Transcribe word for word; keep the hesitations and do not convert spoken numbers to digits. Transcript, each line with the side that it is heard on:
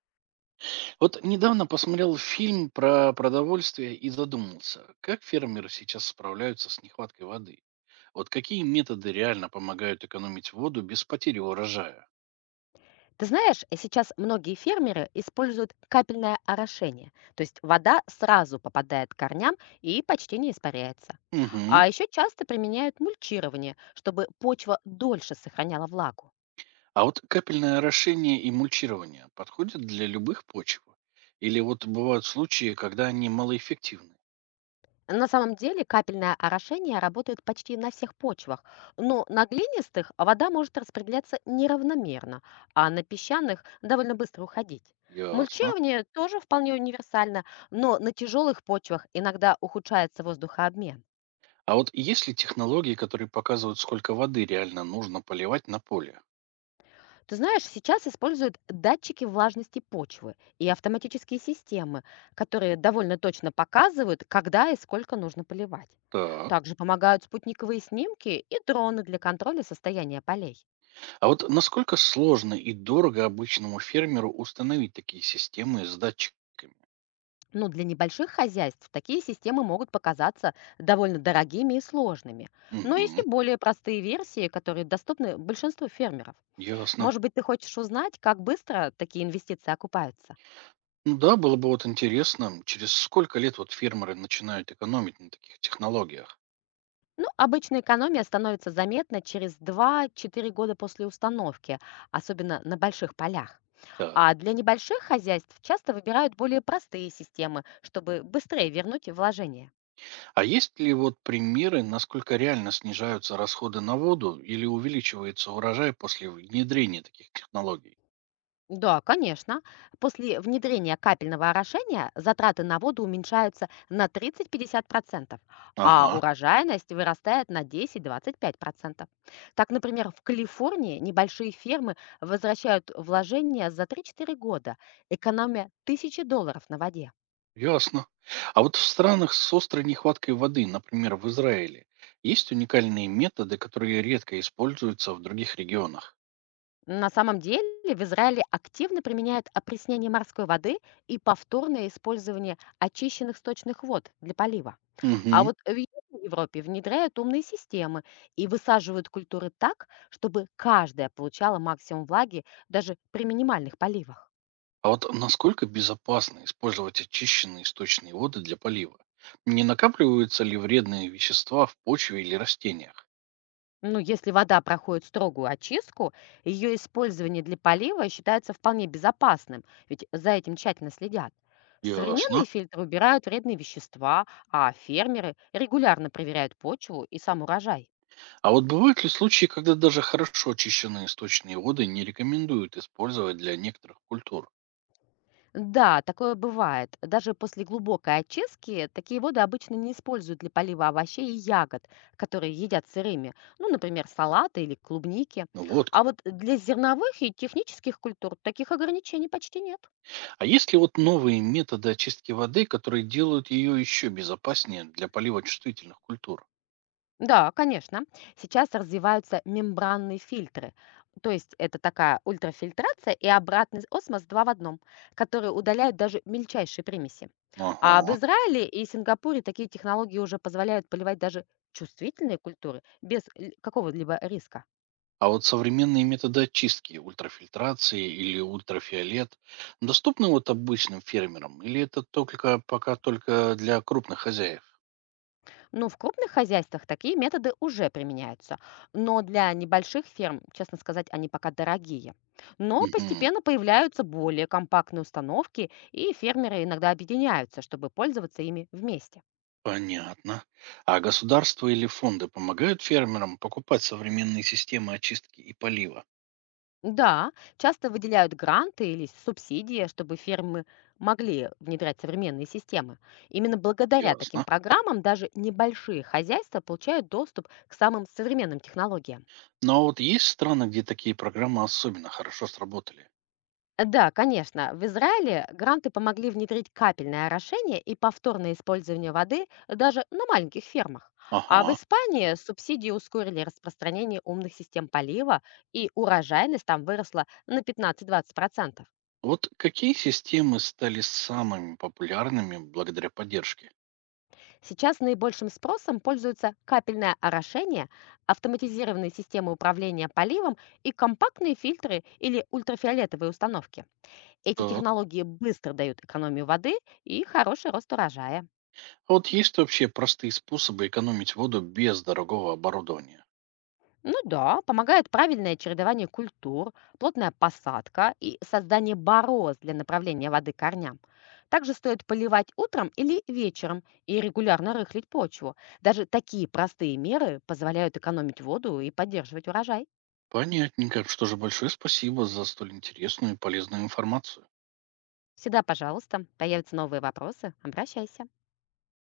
right: Вот недавно посмотрел фильм про продовольствие и задумался, как фермеры сейчас справляются с нехваткой воды. Вот какие методы реально помогают экономить воду без потери урожая?
left: Ты знаешь, э, сейчас многие фермеры используют капельное орошение, то есть вода сразу попадает к корням и почти не испаряется.
right: Мгм.
left: А еще часто применяют мульчирование, чтобы почва дольше сохраняла влагу.
right: А вот капельное орошение и мульчирование подходят для любых почв? Или вот бывают случаи, когда они малоэффективны?
left: На самом деле капельное орошение работает почти на всех почвах, но на глинистых вода может распределяться неравномерно, а на песчаных довольно быстро уходить.
right: Ясно.
left: Мульчирование тоже вполне универсально, но на тяжелых почвах иногда ухудшается воздухообмен.
right: А вот есть ли технологии, которые показывают, сколько воды реально нужно поливать на поле?
left: Ты знаешь, сейчас используют датчики влажности почвы и автоматические системы, которые довольно точно показывают, когда и сколько нужно поливать.
right: Так.
left: Также помогают спутниковые снимки и дроны для контроля состояния полей.
right: А вот насколько сложно и дорого обычному фермеру установить такие системы с датчиками?
left: Но для небольших хозяйств такие системы могут показаться довольно дорогими и сложными. Но есть
right: Мгм.
left: и более простые версии, которые доступны большинству фермеров.
right: Ясно.
left: Может быть, ты хочешь узнать, как быстро такие инвестиции окупаются?
right: Ну да, было бы вот интересно, через сколько лет вот фермеры начинают экономить на таких технологиях?
left: Ну, обычно экономия становится заметна через два-четыре года после установки, особенно на больших полях.
right: Так.
left: А для небольших хозяйств часто выбирают более простые системы, чтобы быстрее вернуть вложения.
right: А есть ли вот примеры, насколько реально снижаются расходы на воду или увеличивается урожай после внедрения таких технологий?
left: Да, конечно. После внедрения капельного орошения затраты на воду уменьшаются на тридцати-пятидесяти процентов, а
right: Ага.
left: урожайность вырастает на десяти-двадцати пяти процентов. Так, например, в Калифорнии небольшие фермы возвращают вложения за три-четыре года, экономя тысячи долларов на воде.
right: Ясно. А вот в странах с острой нехваткой воды, например, в Израиле, есть уникальные методы, которые редко используются в других регионах.
left: На самом деле в Израиле активно применяют опреснение морской воды и повторное использование очищенных сточных вод для полива.
right: Мгм.
left: А вот в Южной Европе внедряют умные системы и высаживают культуры так, чтобы каждая получала максимум влаги даже при минимальных поливах.
right: А вот насколько безопасно использовать очищенные источные воды для полива? Не накапливаются ли вредные вещества в почве или растениях?
left: Ну, если вода проходит строгую очистку, ее использование для полива считается вполне безопасным, ведь за этим тщательно следят.
right: Ясно.
left: Современные фильтры убирают вредные вещества, а фермеры регулярно проверяют почву и сам урожай.
right: А вот бывают ли случаи, когда даже хорошо очищенные источные воды не рекомендуют использовать для некоторых культур?
left: Да, такое бывает. Даже после глубокой очистки такие воды обычно не используют для полива овощей и ягод, которые едят сырыми, ну, например, салаты или клубники.
right: Ну вот как.
left: А вот для зерновых и технических культур таких ограничений почти нет.
right: А есть ли вот новые методы очистки воды, которые делают ее еще безопаснее для полива чувствительных культур?
left: Да, конечно. Сейчас развиваются мембранные фильтры. То есть это такая ультрафильтрация и обратный осмос два в одном, которые удаляют даже мельчайшие примеси. А в
right: Ага.
left: Израиле и Сингапуре такие технологии уже позволяют поливать даже чувствительные культуры без л- какого-либо риска.
right: А вот современные методы очистки, ультрафильтрации или ультрафиолет, доступны вот обычным фермерам? Или это только пока только для крупных хозяев?
left: Ну, в крупных хозяйствах такие методы уже применяются, но для небольших ферм, честно сказать, они пока дорогие. Но
right: Мгм.
left: постепенно появляются более компактные установки, и фермеры иногда объединяются, чтобы пользоваться ими вместе.
right: Понятно. А государство или фонды помогают фермерам покупать современные системы очистки и полива?
left: Да, часто выделяют гранты или субсидии, чтобы фермы могли внедрять современные системы. Именно благодаря таким
right: Ясно.
left: программам даже небольшие хозяйства получают доступ к самым современным технологиям.
right: Но вот есть страны, где такие программы особенно хорошо сработали?
left: Да, конечно. В Израиле гранты помогли внедрить капельное орошение и повторное использование воды даже на маленьких фермах. А в
right: Ага.
left: Испании субсидии ускорили распространение умных систем полива, и урожайность там выросла на пятнадцати-двадцати процентов.
right: Вот какие системы стали самыми популярными благодаря поддержке?
left: Сейчас наибольшим спросом пользуются капельное орошение, автоматизированные системы управления поливом и компактные фильтры или ультрафиолетовые установки. Эти
right: Так.
left: технологии быстро дают экономию воды и хороший рост урожая.
right: А вот есть вообще простые способы экономить воду без дорогого оборудования?
left: Ну да, помогает правильное чередование культур, плотная посадка и создание бороз для направления воды корням. Также стоит поливать утром или вечером и регулярно рыхлить почву. Даже такие простые меры позволяют экономить воду и поддерживать урожай.
right: Понятненько. Что же, большое спасибо за столь интересную и полезную информацию.
left: Всегда, пожалуйста, появятся новые вопросы, обращайся.